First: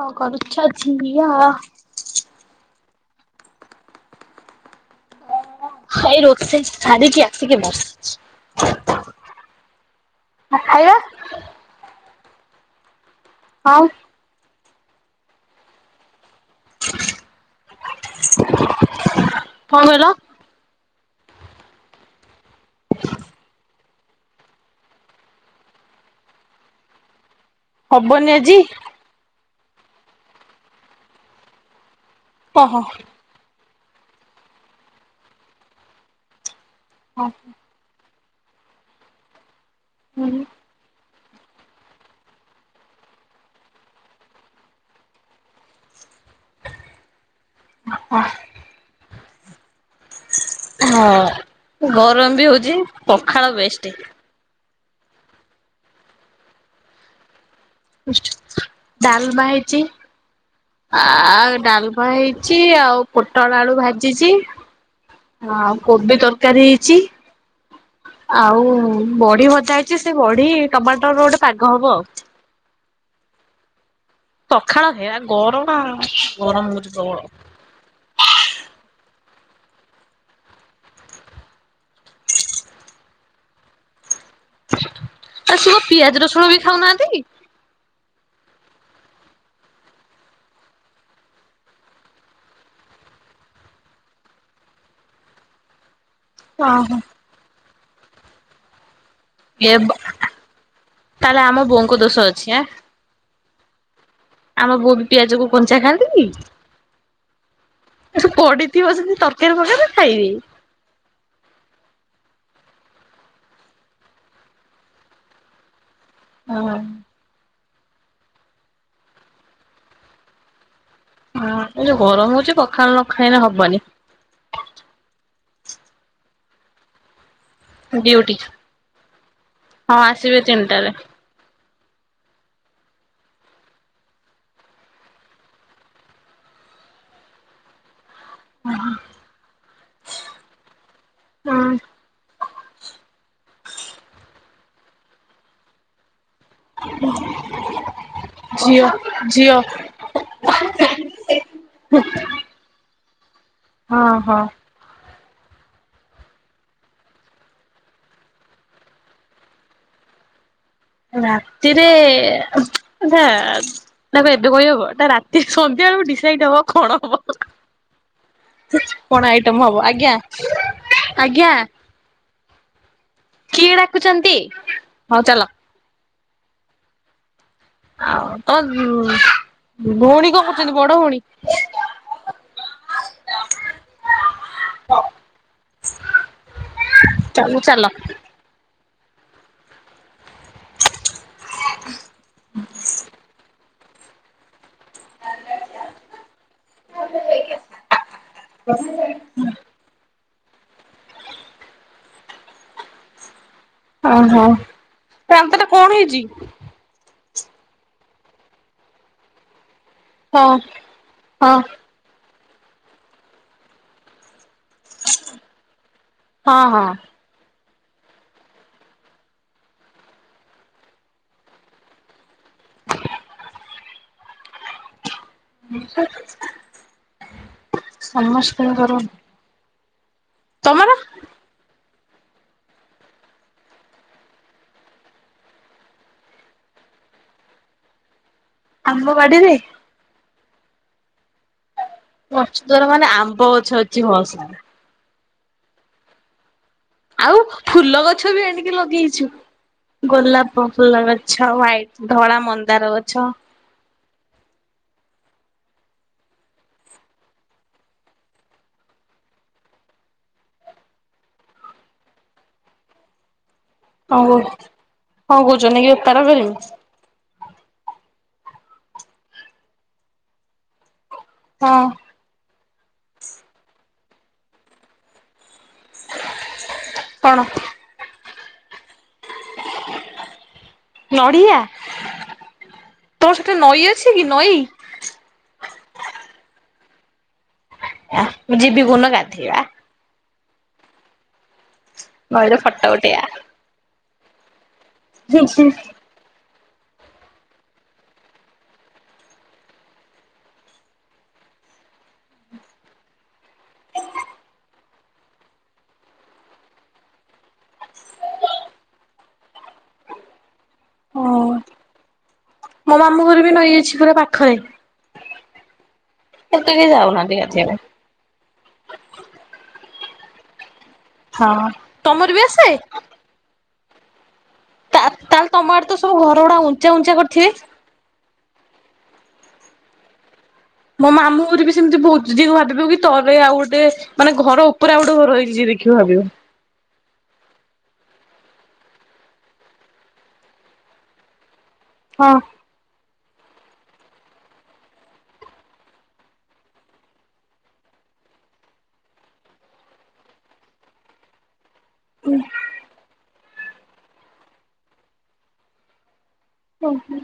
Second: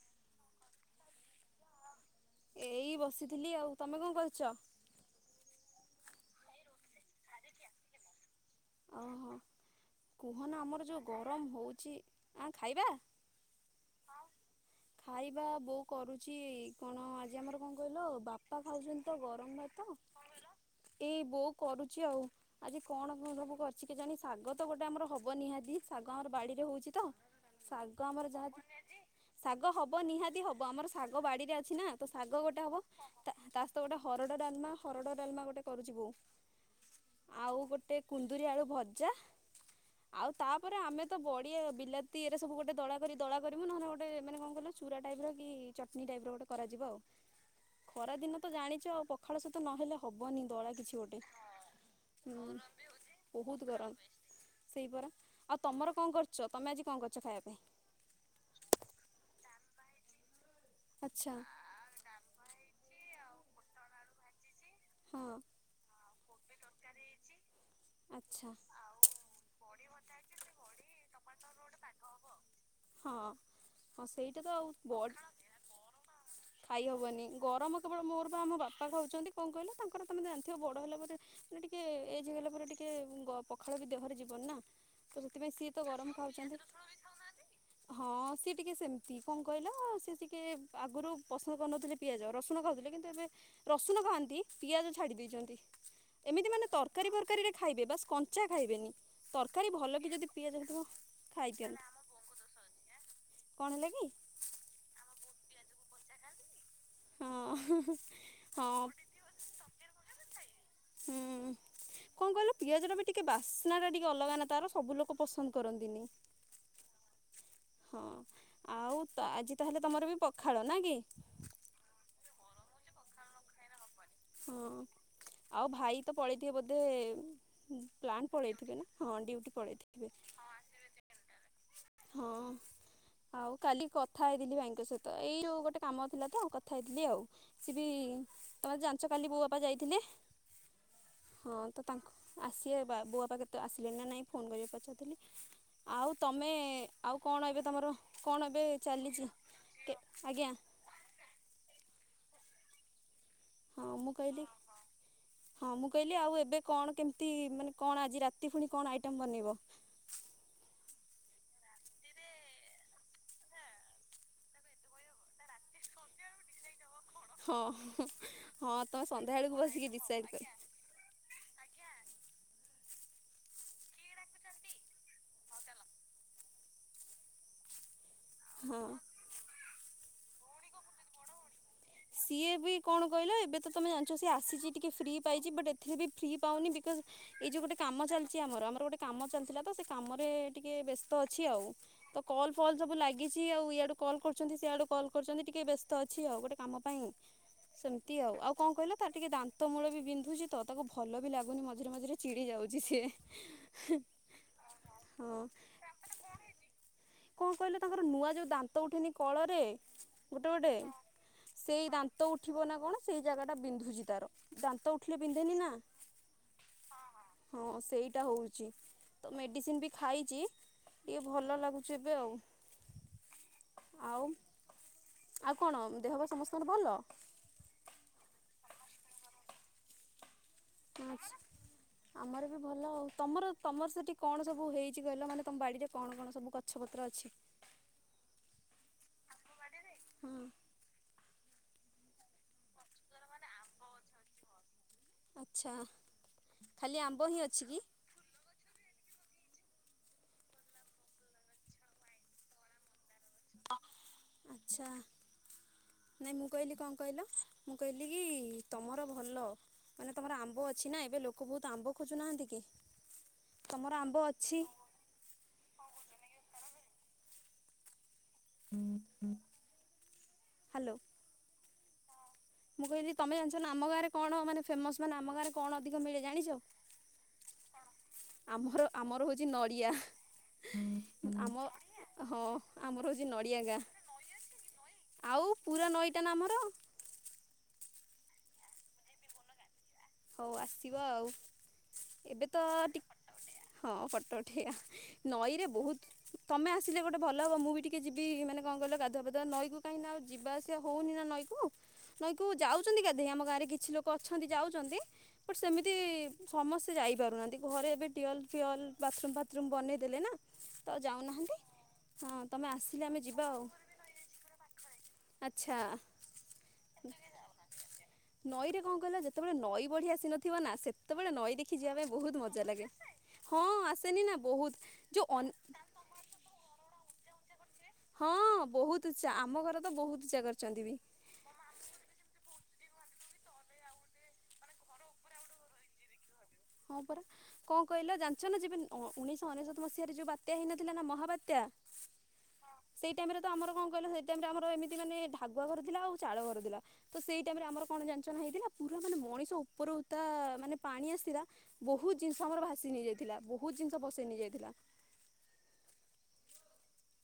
କଣ କରୁଛ ଝିଅ? ଏଇ ବସିଥିଲି ଆଉ ତମେ କଣ କରୁଚ? ହେଇ ରୋଷେଇ ଶାରୀକି ଆସିକି ବସିଛି। ଓହୋ କୁହନା ଆମର ଖାଇବା ଯୋଉ ଗରମ ହଉଛି ଆ ଖାଇବା। ହଁ। ହଁ ଖାଇବା ବୋଉ କରୁଚି। କଣ ଆଜି ଆମର କଣ କହିଲ ବାପା ଖାଉଚନ୍ତି ତ ଗରମ ଭାତ କଣ କହିଲ? ଏଇ ବୋଉ କରୁଚି ଆଉ ଆଜି କଣ [inaudible] କର୍ଚି କେଜାଣି ଶାଗ ତ ଗୋଟେ ଆମର ହବ ନିହାତି ଶାଗ ଆମର ବାଡିରେ ହଉଛି ତ। ଶାଗ ଆମର ଯାହା ଶାଗ ହବ ନିହାତି ହବ ଆମର ଶାଗ ବାଡିରେ ଅଛି ନା। ତ ଶାଗ ଗୋଟେ ହବ ତା ତା ସହିତ ଗୋଟେ ହରଡ଼ ଡାଲ୍ମା ହରଡ ଡାଲମା ଗୋଟେ କରୁଚି ବୋଉ। ଆଉ ଗୋଟେ କୁନ୍ଦୁରି ଆଳୁ ଭଜା ଆଉ ତା ରେ ଆମେ ତ ବଡ଼ି ବିଲାତି ଏରା ସବୁ ଗୋଟେ ଦଳା କରି ଦଳା କରିମୁ ନହେଲେ ଗୋଟେ ମାନେ କ ଣ କଲ ଚୁରା ଟାଇପ୍ର ର କି ଚଟ୍ନୀ ଟାଇପ୍ର ଗୋଟେ କରାଯିବ ଆଉ। [unintelligible] ଖରା ଦିନ ତ ଜାଣିଚ ଆଉ ପଖାଳ ସହିତ ନହେଲେ ହ ହବନି ଦଳା କିଛି ଗୋଟେ ହଁ ଗରମ ବି ହୁଁ ହଉଛି ପଖାଳ ବହୁତ ବେଷ୍ଟ। ଗରମ। ସେଇପରା ଆଉ ତମର କଣ କରୁଚ? ତମେ ଆଜି କଣ କରଚ୍ ଖାଇବା ପାଇଁ? ଡାଲମା ହେଇଚି ଆ ଆଚ୍ଛା। ଡାଲ୍ [unintelligible] ହେଇଛି ଆଉ ପୋଟଳ ଆଳୁ ଭାଜିଚି। ହଁ। ହଁ କୋବି ତର୍ ଏ ତରକାରୀ ହେଇଛି। ଆଉ ବଢ଼ି ଭଜା ହେଇଚି ସେ ବଢି ଟମାଟର ର ଗୋଟେ ପାଗ ହବ ଆଉ। ହଁ ହଁ ସେଇ ଏତେ ତ ଆଉ ପଖାଳ ହେ ବଲଡ ଗରମ ଗରମ ଖାଇ ହଉଛି ପ୍ରବଳ ହବନି ଗରମ କେବଳ ମୋର ପା ଆମ ବାପା ଖାଉଛନ୍ତି କଣ କହିଲ ତାଙ୍କର ତମେ ଜାଣିଥିବ ବଡ ହେଲା ପରେ ବି ଟିକେ ଏଜେ ହେଇଗଲା ପରେ ଟିକେ ଗ ପଖାଳ ବି ଦେହରେ ଯିବନି ନା? ତ ଆ ସେଥିପାଇଁ ସେ ସିଏ କଣ ତ ପିଆଜ ଗରମ ରସୁଣ ବି ଖାଉଛନ୍ତି ଖଉ ଖାଉନାହାନ୍ତି। ନାହାନ୍ତି? ହଁ ସିଏ ଟିକେ ସେମ୍ ତି କଣ କହିଲ ସିଏ ଟିକେ ଆଗରୁ ପସନ୍ଦ କରୁନଥିଲେ ପିଆଜ ରସୁଣ ଖାଉଥିଲେ କିନ୍ତୁ ଏବେ ରସୁଣ ଖାଆନ୍ତି ପିଆଜ ଛାଡ଼ି ଦେଇଚନ୍ତି। ଏମିତି ମାନେ ଓହୋ। ତରକାରୀ ଫର୍ କାରୀରେ ଖାଇବେ ବା ସ୍ କଞ୍ଚା ଖାଇବେନି। ତରକାରୀ ଏ ଭଲ କି ଯଦି ପିଆଜ ହେଇଥିବ ତାହେଲେ ଆମ ଖାଇଦିଅନ୍ତି। ବୋଉଙ୍କ ଦୋଷ ଅଛି ଆଁ। ୟା କଣ ହେଲା କି? ଆମ ବୋଉ ବି ପିଆଜ କୁ କଞ୍ଚା ଖାଆନ୍ତି କି? ହଁ ହୁଁ ହୁଁ। ପଡିଥିବ ଜଦି ତରକାରୀ ଫକାରୀ ଖାଇବି। ହୁଁ। କଣ କହିଲ ପିଆଜ ଟା ବି ଟିକେ ବାସ୍ନା ଟା ଟିକେ ଅଲଗା ନା ତାର ସବୁ ଲୋକ ପସନ୍ଦ କରନ୍ତିନି। ହଁ। ହଁ ଆଉ ତା ଆଜି ତାହେଲେ ତମର ବି ପଖାଳ ନା କି ହଁ ଏ ଯୋଉ ଗରମ ହଉଛି ପଖାଳ ନଖାଇଲେ ହବନି। ହଁ ଆଉ ଭାଇ ତ ପଳେଇଥିବେ ବୋଧେ ଉଁ ପ୍ଲାଣ୍ଟ ଡ୍ୟୁଟି। ପଳେଇଥିବେ ନା ହଁ ଡୁଟି ହଁ ପଳେଇଥିବେ ଆସିବେ ତିନିଟାରେ ହଁ। ଆଉ କାଲି କଥା ହେଇଥିଲି ଭାଇଙ୍କ ସହିତ ଏଇ ଯୋଉ ଗୋଟେ କାମ ଥିଲା ତ ଆଉ କଥା ହେଇଥିଲି ଆଉ। ସି ବି ତମେ ତ ଯାଞ୍ଚ କାଲି ବୋଉ ବାପା ଯାଇଥିଲେ? ହଁ ତ ତାଙ୍କୁ ଆସିବେ ବା ବୋଉ ବାପା କେ ତ ଆସିଲେନା ନାଇଁ ଫୋନ୍ କରି ପଚାରୁଥିଲି ଆଉ ତୁମେ ଆଉ ଖାଇବେ ତମର କଣ ଏବେ ଝିଅ ଚାଲିଛି ଝିଅ ଆଜ୍ଞା। [unintelligible] ହଁ ମୁଁ କହିଲି ହଁ ହଁ। ହଁ ମୁଁ କହିଲି ଆଉ ଏବେ କଣ କେମିତି ମାନେ କଣ ଆଜି ରାତି ପୁଣି କଣ ଆଇଟମ ବନେଇବ? ରାତିରେ ହୁଁ ଏଟା ଏଟା କଣ ଏବେ କହିହବ ଏଟା ରା ଏ ସନ୍ଧ୍ୟାବେଳୁ ଡିସାଇଟ କଣ ହବ ହୁଁ। ହଁ ହୁଁ ହୁଁ। କଣ ଆଇଟମ ହବ ଆଜ୍ଞା କର। ଆଜ୍ଞା। କିଏ ଡାକୁଛନ୍ତି ହଉ ଚାଲ। ହଉ ଚାଲ। ଆଉ ହଁ ତମ ଭଉଣୀ କଣ କରୁଛନ୍ତି ବଡ ଭଉଣୀ? ସିଏ ବି କଣ କହିଲ ଏବେ ତ ତୁମେ ଜାଣିଛ ସିଏ ଆସିଛି ଟିକେ ଫ୍ରି ପାଇଛି ବଟ୍ ଏଥିରେ ବି ଫ୍ରି ପାଉନି ବିକଜ୍ ଏଇ ଚାଲୁ ଯୋଉ ଗୋଟେ ଚାଲ। କାମ ଚାଲିଛି ଆମର ଆମର ଗୋଟେ କାମ ଚାଲିଥିଲା ତ ସେ କାମରେ ଟିକେ ବ୍ୟସ୍ତ ଅଛି ଆଉ। ତ କଲ୍ ଫଲ୍ ସବୁ ଲାଗିଛି ଆଉ ଇଆଡୁ କଲ୍ କରୁଛନ୍ତି ସଇଆଡୁ କଲ କରୁଛନ୍ତି ଟିକେ ବ୍ୟସ୍ତ ଅଛି ଆଉ ଗୋଟେ କାମ ପାଇଁ ସେମିତି ଆଉ ଆଉ କଣ କହିଲ ତାର ଟିକେ ଦା ନ୍ତ ମୂଳ ବିନ୍ଧୁଛି ତ ତାକୁ ଭଲ ବି ଲାଗୁନି ମଝିରେ ମଝିରେ ଚିଡି ଯାଉଛି ସିଏ। ଓହୋ ତା ହଁ ଦାନ୍ତ ଟା କଣ ହେଇଛି? କଣ କହିଲ ତାଙ୍କର ନୂଆ ଯୋଉ ଦାନ୍ତ ଉଠେନି କଳରେ ହଁ ଗୋଟେ ଗୋଟେ ହଁ ହଁ ସେଇ ଦା ଦାନ୍ତ ଉଠିବ ନା କଣ ସେଇ ଜାଗା ଟା ବିନ୍ଧୁଛି ତାର ଦାନ୍ତ ଉଠିଲେ ବିନ୍ଧେନି ନା ହଁ ହଁ ହଁ ସେଇଟା ହେଉଛି ତ ମେଡ଼ିସିନ ବି ଖାଇଛି ଟିକେ ଭଲ ଲାଗୁଛି ଚି ଏବେ ଆଉ ଆଉ ଆଉ କଣ ଦେହ ପା ସମସ୍ତଙ୍କର ଭଲ। ସମସ୍ତଙ୍କର ତମର? ପାଞ୍ଚ ଆମର ବି ଭଲ ଆଉ ତମର ତମର ସେଠି କଣ ସବୁ ହେଇଛି କହିଲ ମାନେ ତମ ବାଡିରେ କଣ କଣ ସବୁ କ ଗଛପତ୍ର ଅଛି ଆମ ବାଡିରେେ ହଁ ଗଛ ଦଵାର ମାନେ ଆମ୍ବ ଗଛ ଅଛି ଭସ ଆଛା ଆଉ ଫୁଲ ଗଛ ବି ଆଣିକି ଲଗେଇଛୁ। ଗୋଲାପ ଫୁଲ ଗଛ ହ୍ୱାଇଟ୍ ଧଳା ମନ୍ଦାର ଗଛ ଅ ଆଚ୍ଛା ନାଇଁ ମୁଁ କହିଲି କଣ କହିଲ ମୁଁ କହିଲି କି ତମର ଭଲ ମାନେ ତମର ଆମ୍ବ ଅଛି ନା ଏବେ ଲୋକ ବହୁତ ଆମ୍ବ ଖୋଜୁନାହାନ୍ତି କି ତମର ଆମ୍ବ ହଁ କହୁ ଅଛି ହଁ କହୁଛ ନେଇକି ତାର କରିନି ହୁଁ ହୁଁ ହାଲ ହଁ। ମୁଁ କହିଲି ତମେ ଜଣିଛ ଆମ ଗାଁରେ କଣ ମେ ଫେମସ ମାନେ ଆମ ଗାଁରେ କଣ ଅଧିକ ମିଳେ ଜାଣିଛ? କଣ ଆମର ଆମର ହଉଛି ନଡ଼ିଆ। ନଡିଆ ଆମ ହଁ ଆମର ହେଉଛି ତୋର ସେଠି ନଡ଼ିଆ ଗାଁ ନଈ ଅଛି କି ନଈ? ଆଉ ପୁରା ନଈଟା ଆମର। ଆ ମୁଁ ଯିବି କଉ ଦିନ ଗାଧେଇ ବା। ହଉ ଆସିବ ଆଉ ଏବେ ନଈରେ ଫଟୋ ତିକେ ଉଠେଇବା। ହଁ ଫଟୋ ଉଠେଇଆବା। ହୁଁ ନଈରେ ହୁଁ। ବହୁତ। ତମେ ଆସିଲେ ଗୋଟେ ଭଲ ହବ। ମୁଁ ବି ଟିକେ ଯିବି ମାନେ କଣ କହିଲ ଗାଧୁଆପାଧୁଆ? ନଈ କାହିଁକି ଆଉ ଯିବାସିବା ହଉନି ନା ନଈକୁ? ନଈ କୁ ଯାଉଛ ଗାଧେଇ ଆମ ଗାଁରେ କିଛି ଲୋକ ଅଛନ୍ତି ଯାଉଛନ୍ତି। ବଟ ସେମିତି ସମସ୍ତେ ଯାଇପାରୁନାହାନ୍ତି। ଘରେ ଏବେ ୱଲ୍ ଫିୱଲ୍ ବାଥରୁମ୍ ଫଥରୁମ୍ ବନେଇ ଦେଲେ ନା। ତ ଯାଉନାହାନ୍ତି। ହଁ ହଁ, ତମେ ମୋ ଆସିଲେ ଆମେ ମାମୁଁ ଘର ଯିବା ବି ଆଉ। ନଈ ଅଛି ପୁରା ପାଖରେ। ଆଚ୍ଛା ଏବେ କେହି ଯାଉନାହାନ୍ତି ଗାଧେଇବା ପାଇଁ। ନଈରେ କଣ କଲା? ଯେତେବେଳେ ନଈ ବଢିଆସି ନଥିବ ନା ସେତେବେଳେ ନଈ ହଁ ଦେଖି ଯିବା ପାଇଁ ତମର ବି ବହୁତ ଆସେ? ମଜା ଲାଗେ? ହଁ ଆସେନି ନା ବହୁତ। ତା ଯୋଉ ତାହେଲେ ତମ ଆଡେ ତ ସବୁ ଘର ଗୁଡା ଉଞ୍ଚା ଉଞ୍ଚା କରିଥିବେ। ହଁ ବହୁତ ଉଚା। ଆମ ଘର ତ ବହୁତ ଉଚା କରିଛନ୍ତି ବି ମୋ ମାମୁଁ ଘର ବି ସେମିତି ବହୁତି ଭାବିବ କି ତରେ ଆଉ ଗୋଟେ। ମାନେ ଘର ଉପରେ ଆ ଗୋଟେ ଘର ରଇଛି ଯିଏ ଦେଖିବ ଭାବିବେ। ହଁ ପରା। କଣ କହିଲ ଜାଣିଛ ନ ଯେବେ? ଉଣେଇଶହ ଅନେଶତ ମସିହାରେ ଯୋଉ ବାତ୍ୟା ହେଇନଥିଲା ନା ମହାବାତ୍ୟା। ହଁ। ସେଇ ଟାଇମ ରେ ତ ଆମର କଣ କହିଲ? ସେଇ ଟାଇମ ରେ ଆମର ଏମିତି ମାନେ ଢାଗୁଆ ଘର ଥିଲା ଆଉ ଚାଳ ଘର ଥିଲା। ତ ସେଇ ଟାଇମ ରେ ଆମର କଣ ହେଇଚି ଯାଞ୍ଚନ ହେଇଥିଲା ସେଦିନ? ପୁରା ମାନେ ମଣିଷ ଉପର ଉ ତା ମାନେ ପାଣି ଆସିଲା। ବହୁତ ଜିନିଷ ଆମର ଭାସି ନେଇଯାଇଥିଲା, ବହୁତ ଜିନିଷ ଭସେଇ ନେଇଯାଇଥିଲା। ହୁଁ ହୁଁ।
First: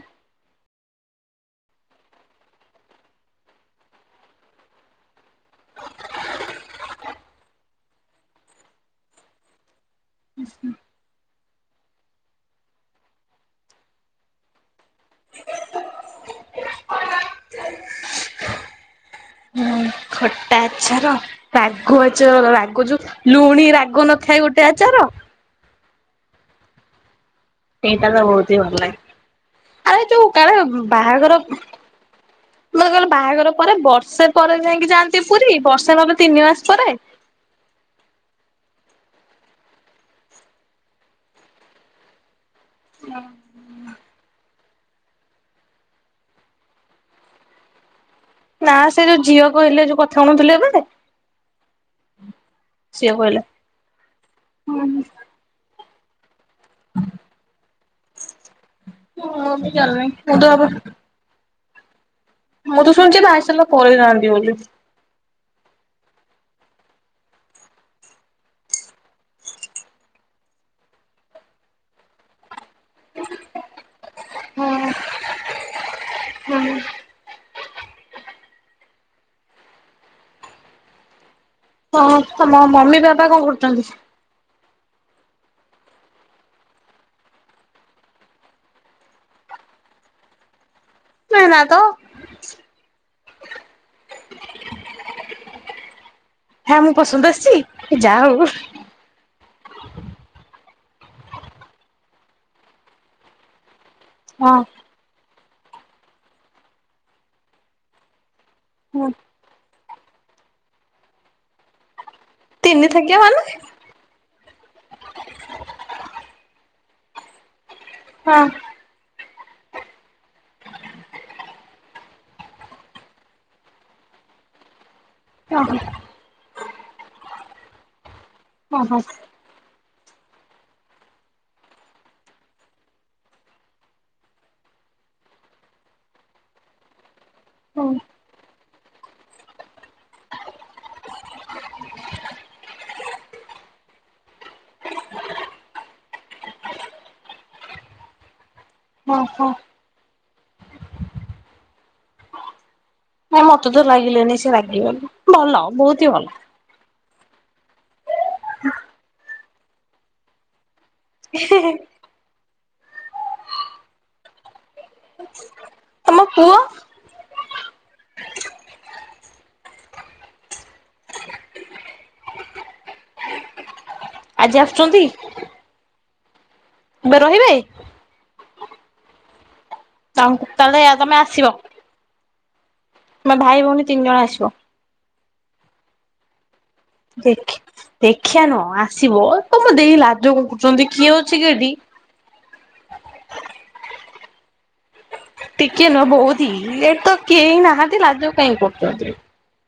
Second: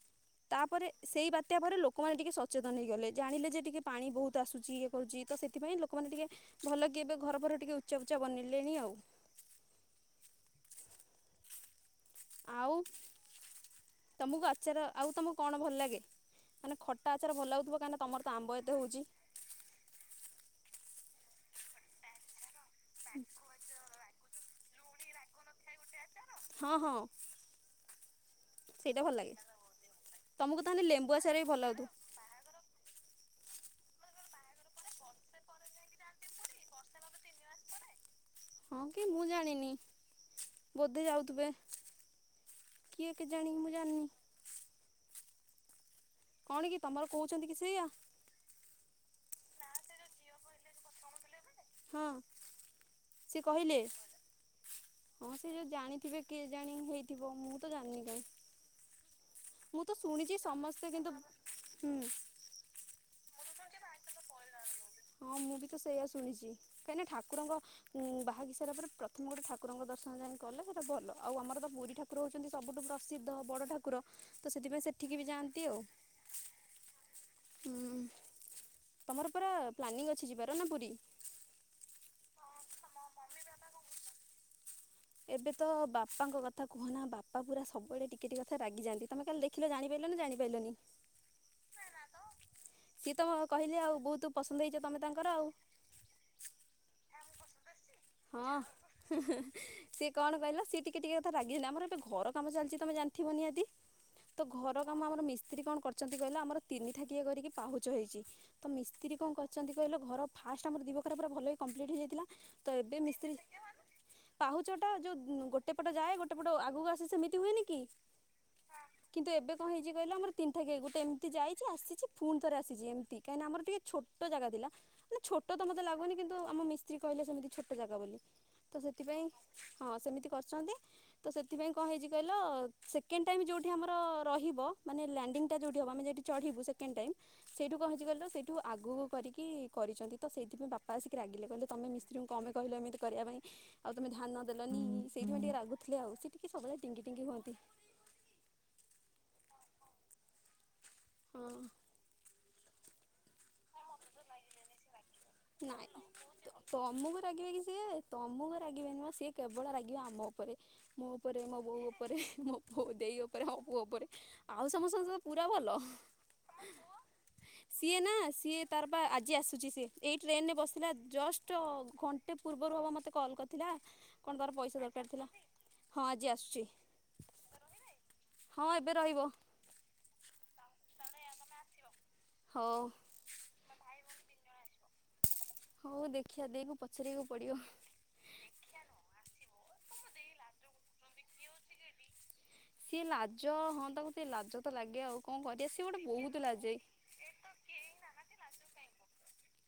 ତାପରେ ସେଇ ବାତ୍ୟା ପରେ ଲୋକମାନେ ଟିକେ ସଚେତନ ହେଇଗଲେ। ଜାଣିଲେ ଯେ ଟିକେ ପାଣି ବହୁତ ଆସୁଛି। କରୁଛି ତ, ସେଥିପାଇଁ ଲୋକମାନେ ଟିକେ ଭଲ କି ଏବେ ଘର ଘର ଟିକେ ଉଚା ଉଚା ବନିଲେଣି ଆଉ। ଆ୍ [unintelligible] ଆଉ ତମକୁ ଆଚାର, ଆଉ ତମକୁ କଣ ଭଲ ଲାଗେ? ମାନେ ଖଟା ଆଚାର ଭଲ ଲାଗୁଥିବ। କାହିଁକି ତମର ଆମ୍ବ ଏତେ ହେଉଛି? ହୁଁ, ଖଟା ଆଚାର ରାଗ ଆଚାର ଭଲ ରାଗ ଯୁ ଲୁଣି ରାଗ ନଥାଏ ଗୋଟେ ଆଚାର। ହଁ ହଁ। ସେଇଟା ତ ବହୁତ ହି ଭଲ ଲାଗେ। ଆରେ ଏ ଯୋଉ କାହାର ବାହାଘର ବାହାଘର ମତେ କହିଲ ବାହାଘର ପରେ ବର୍ଷେ ପରେ ଯାଇକି ଯାଆନ୍ତି ପୁରୀ ବର୍ଷେ ନ ତିନି ମାସ ପରେ। ହଁ କି ମୁଁ ଜାଣିନି, ବୋଧେ ଯାଉଥିବେ। କିଏ କେଜାଣି ମୁଁ ଜାଣିନି? କଣ କି ତମର କହୁଛନ୍ତି କି ସେୟଆ? ନା ସେ, ଯୋଉ ଝିଅ କହିଲେ ଯୋଉ କଥା ହୋଉନଥିଲେ ଏବେ। ହଁ ସିଏ କହିଲା ସେ କହିଲେ? ହଁ ସେ ଯୋଉ ଜାଣିଥିବେ କେଜାଣି ହୋଇଥିବ? ମୁଁ ତ ଜାଣିନି କାହିଁ। ବି ମୁଁ ତ ଜାଣିନି ଶୁଣିଛି, ମୁଁ ତ ଭାବେ ସମସ୍ତେ କିନ୍ତୁ ହୁଁ ମୁଁ ତ ଶୁଣିଛି ଭାଇସ ପଳେଇ ନାଥାନ୍ତି ବୋଲି। ହଁ ମୁଁ ବି ତ ସେଇଆ ଶୁଣିଛି। କାହିଁକି ଠାକୁରଙ୍କ ବାହାକି ସାରା ପରେ ପ୍ରଥମ ଗୋଟେ ଠାକୁରଙ୍କ ଦର୍ଶନ ଯାଇ କଲେ ସେଇଟା ଭଲ। ଆଉ ଆମର ତ ପୁରୀ ଠା କୁର ହଉଛନ୍ତି ସବୁଠୁ ପ୍ରସିଦ୍ଧ ବଡ ଠାକୁର, ତ ସେଥିପାଇଁ ସେଠିକି ବି ଯାଆନ୍ତି ଆଉ। ହୁଁ ହୁଁ। ହୁଁ ତମର ପୁରା ପ୍ଲାନିଂ ଅଛି ଯିବାର ନା ପୁରୀ? ହ ତମ ମମି ବାବା କଣ କରୁଛନ୍ତି? ଏବେ ତ ବାପାଙ୍କ କଥା କୁହ ନା ବାପା ପୁରା ସବୁବେଳେ ଟିକେ ଟିକେ କଥା ରାଗିଯାନ୍ତି ତମେ କାଲି ଦେଖ କିିଲ ତ ଜାଣିପାରିଲନି ଜାଣିପାରିଲନି,? ନା ନା ତ ସିଏ ତ କହିଲେ ଆଉ ବହୁତ ପସନ୍ଦ ହେଇଛ ତମେ ତାଙ୍କର ଆଉ ହେଁ ମୁଁ ପସନ୍ଦ ଆସିଛି ଯା ହଉ ହଁ ସିଏ କଣ କହିଲ ସି ଟିକେ ଟିକେ କଥା ରାଗି ଯାନ୍ତି ଆମର ଏବେ ଘର କାମ ଚାଲିଛି ତମେ ଜାଣିଥିବ ନିିହାଦି ତ ହଁ ଘର କାମ ଆମର ମିସ୍ତ୍ରୀ କଣ କରଛନ୍ତି କହିଲ ଆମର ତିନି ଠାକିଆ କରିକି ପାହାଚ ହେଇଛି ତ ମିସ୍ତ୍ରୀ କଣ ଅଛନ୍ତି କହିଲେ ଘର ଫାଷ୍ଟ ଆମର ଦିବଖରା ପୁର ଭଲ କି କମ୍ପ୍ଲିଟ୍ ହୋଇଯାଇଥିଲା। ତିନି ଥାକିଆ ମାନେ? ଟ ଯୋଉଟା ଗୋଟେ ପଟେ ଯାଏ ଗୋଟେ ପଟ ଆଗକୁ ଆସେ ସେମିତି ହୁଏନି କି? ହଁ। କିନ୍ତୁ ଏବେ କଣ ହେଇଛି କହିଲ ଆମର ତିନିଟା ଥାକିଆ ଗୋଟେ ଏମିତି ଯାଇଛି ଆସିଛି ପୁଣି ଥରେ ଆସିଛି ଏମିତି କାହିଁକି ଆମର ଟିକେ ଛୋ ଛୋଟ ଜାଗା ଥିଲା। ନା ଛୋଟ ତ ଓହୋ ମତେ ଲାଗୁନି କିନ୍ତୁ ଆମ ମିସ୍ତ୍ରୀ କହିଲେ ସେମିତି ଛୋଟ ଜାଗା ବୋଲି ତ ଓହୋ ସେଥିପାଇଁ ହଁ ସେମିତି କରିଛନ୍ତି। ତ ସେଥିପାଇଁ କଣ ହେଇଛି କହିଲ ସେକେଣ୍ଡ ଟାଇମ ଯୋଉଠି ଆମର ରହିବ ମାନେ ଲ୍ୟାଣ୍ଡିଙ୍ଗ ଟା ଯୋଉଠି ହବ ଆମେ ଯଠି ଚଢ଼ିବୁ ସେକେଣ୍ଡ ଟାଇମ୍ ସେଇଠୁ ହଁ କଣ ହେଇଛି କହିଲ ସେଇଠୁ ଆଗକୁ କରିକି କରିଛନ୍ତି ତ ସେଇଥିପାଇଁ ବାପା ଆସିକି ରାଗିଲେ କହିଲେ ତମେ ମିସ୍ତ୍ରୀ କଣ ପାଇ କହିଲ ଏମିତି କରିବା ପାଇଁ ଆଉ ତୁମେ ଧାନ ଦେଲନି ସେଇଥିପାଇ ଟିକେ ରାଗୁଥିଲେ ଆଉ ସେ ଟିକେ ସବୁବେଳେ ଟିଙ୍ଗି ଟିଙ୍ଗି ହୁଅନ୍ତି। ଓହୋ। ହଁ। ନାଇଁ ମତେ ତ ଲାଗିଲାନି ସେ ରାଗି ବୋଲି, ଭଲ ନାଇଁ ବହୁତ ହି ଭଲ। ତମକୁ ରାଗିବେ କି ସିଏ, ତମକୁ ରାଗିବେନି ମ ସିଏ, କେବଳ ରାଗିବେ ଆମ ଉପରେ। ମୋ ଉପରେ, ମୋ ବୋଉ ଉପରେ, ମୋ ଦେଇ ଉପରେ ମୋ ପୁଅ ଉପରେ। ଆଉ ସମସ୍ତଙ୍କ ସହ ପୁରା ଭଲ, ତମ ପୁଅ ସିଏ ନା ସିଏ ତାର ପା ଆଜି ଆସୁଛି ସିଏ, ଏଇ ଟ୍ରେନ୍ ରେ ବସିଲା ଜଷ୍ଟ ଘଣ୍ଟେ ପୂର୍ବରୁ ହେବ ମୋତେ କଲ୍ କରି ଥିଲା କଣ ତାର ଆଜି ପଇସା ଆସୁଛନ୍ତି ଦରକାର ଥିଲା, ହଁ ଆଜି ଆସୁଛି। ଏବେ ରହିବେ? ହଁ ଏବେ ରହିବ। ତା ତାହେଲେ ତମେ ଆସିବ? ହଉ। ତମେ ଭାଇ ଭଉଣୀ ତିନି ଜଣ ଆସିବ। ହଉ ଦେଖିବା ଦେଇକୁ ପ ଦେଖ ଦେଖିଆ ନୁହଁ ଆସିବ, ତମେ ଦେଇ ଲାଜ କରୁଛନ୍ତି କିଏ ଅଛି କି ଏଠି? ସିଏ ଲାଜ ହଁ ତାକୁ ଟିକେ ଲାଜ ତ ଲାଗେ ଆଉ। କଣ କରିବା ସିଏ ଟିକେ ନୁହଁ ଗୋଟେ ବହୁତ ହି, ଲାଜେଇ ଏଇଠି ତ କେହି ନାହାନ୍ତି ଲାଜ କାଇଁ କରୁଛନ୍ତି?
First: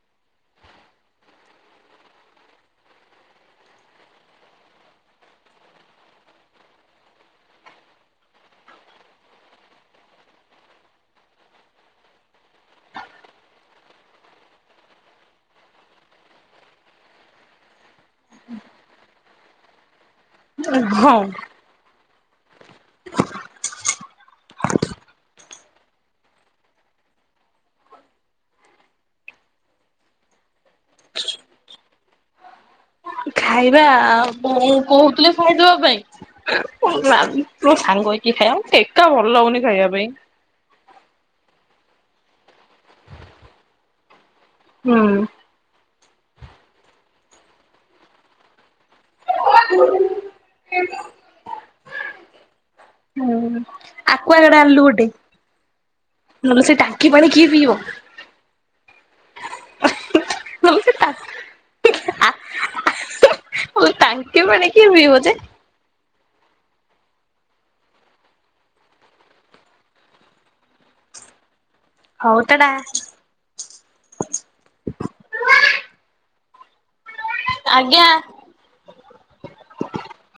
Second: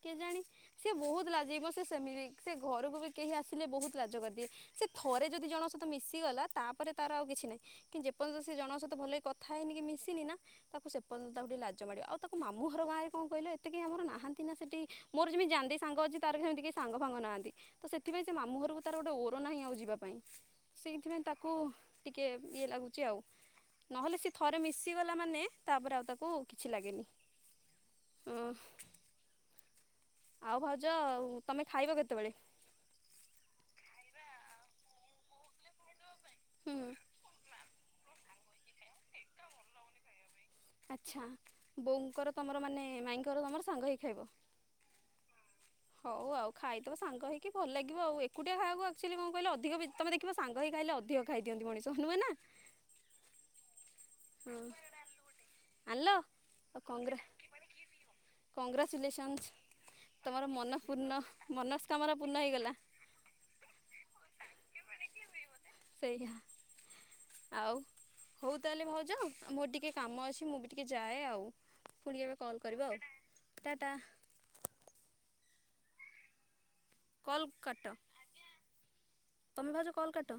କେଜାଣି ସିଏ ବହୁତ ଲାଜେଇ ମ ସେ ସେମିତି, ସେ ଘରକୁ ବି କେହି ଆସିଲେ ବହୁତ ଲାଜ କରିଦିଏ। ସେ ଥରେ ଯଦି ଜଣଙ୍କ ସହିତ ମିଶିଗଲା ତାପରେ ତାର ଆଉ କିଛି ନାହିଁ। କିନ୍ତୁ ଯେପର୍ଯ୍ୟନ୍ତ ସେ ଜଣଙ୍କ ସହିତ ଭଲକି କଥା ହେଇନି କି ମିଶିନି ନା ତାକୁ ସେପର୍ଯ୍ୟନ୍ତ ତାକୁ ଟିକେ ଲାଜ ମାଡ଼ିବ, ଆଉ ତାକୁ ମାମୁଁ ଘର ଗାଁରେ କଣ କହିଲ ଏତକି ଆମର ନାହାନ୍ତି ନା ସେଠି ମୋର ଯେମିତି ଯାନି ଦେଇ ସାଙ୍ଗ ଅଛି ତାର ସେମିତି କେହି ସାଙ୍ଗ ଫାଙ୍ଗ ନାହାନ୍ତି। ତ ସେଥିପାଇଁ ସେ ମାମୁଁ ଘରକୁ ତାର ଗୋଟେ ଓର ନାହିଁ ଆଉ ଯିବା ପାଇଁ ହଁ ସେଇଥିପାଇଁ ହ ଟିକେ ଇଏ ଲାଗୁଛି ଆଉ। ନହେଲେ ସେ ଥରେ ମିଶିଗଲା ମାନେ, ତାପରେ ଆଉ ତାକୁ କିଛି ଲାଗେନି। ଓ ଆଉ ଭାଉଜ ତମେ ଖାଇବ କେତେବେଳେ? ଖାଇବା ଆଉ ବୋଉ କହୁଥିଲେ ଖାଇଦବା ହୁଁ ପାଇଁ, ମୁଁ ସାଙ୍ଗ ହେଇକି କି ଖାଇଆ, ଏକା ଭଲ ଲାଗୁନି ଖାଇବା ପାଇଁ। ଆଚ୍ଛା, ବୋଉଙ୍କର ତମର ମାନେ, ମାଇଁଙ୍କର ତମର ସାଙ୍ଗ ହେଇକି ଖାଇବ? ହୁଁ। ହଉ ଆଉ ଖାଇଦବ ସାଙ୍ଗ ହେଇକି ଭଲ ଲାଗିବ ଆଉ, ଏକୁଟିଆ ଖାଇବାକୁ ଆଉ ଆକ୍ଚୁଲି କଁ କହିଲେ ଅଧିକ ବି ତମେ ଦେଖିବ, ସାଙ୍ଗ ହେଇ ଖାଇଲେ ଅଧିକ ଖାଇ ଦିଅନ୍ତି ମଣିଷ, ନୁଏଁ ନା? ହୁଁ ଆକୁଆଗାଡ୍ ହଁ ଆଣଲୁ ଗୋଟେ, ଆଣିଲ ଆଉ ନହେଲେ ସେ ଟାଙ୍କି ପାଣି କିଏ ପିଇବ? କଂଗ୍ରାଚୁଲେସନ୍ସ୍। ତମର ମନ ନହେଲେ ସେ ପୂର୍ଣ୍ଣ, ଟାଙ୍କି ମନସ୍କାମନା ପୂର୍ଣ୍ଣ ହେଇଗଲା। ହଉ ଟାଙ୍କି ପାଣି କିଏ ପିଇବ ଯେ? ସେହିଆ ଆଉ, ହଉ ତାହେଲେ ଭାଉଜ ଯାଅ ମୋର ଟିକେ କାମ ଅଛି ମୁଁ ବି ଟିକେ ଯାଏ ଆଉ, ପୁଣି କେବେ ହଉ କଲ୍ ଟାଟା କରିବ ଆଉ। ଟାଟା। କଲ୍ କାଟ। ଆଜ୍ଞା। ତମେ ଭାଉଜ କଲ୍ କାଟ।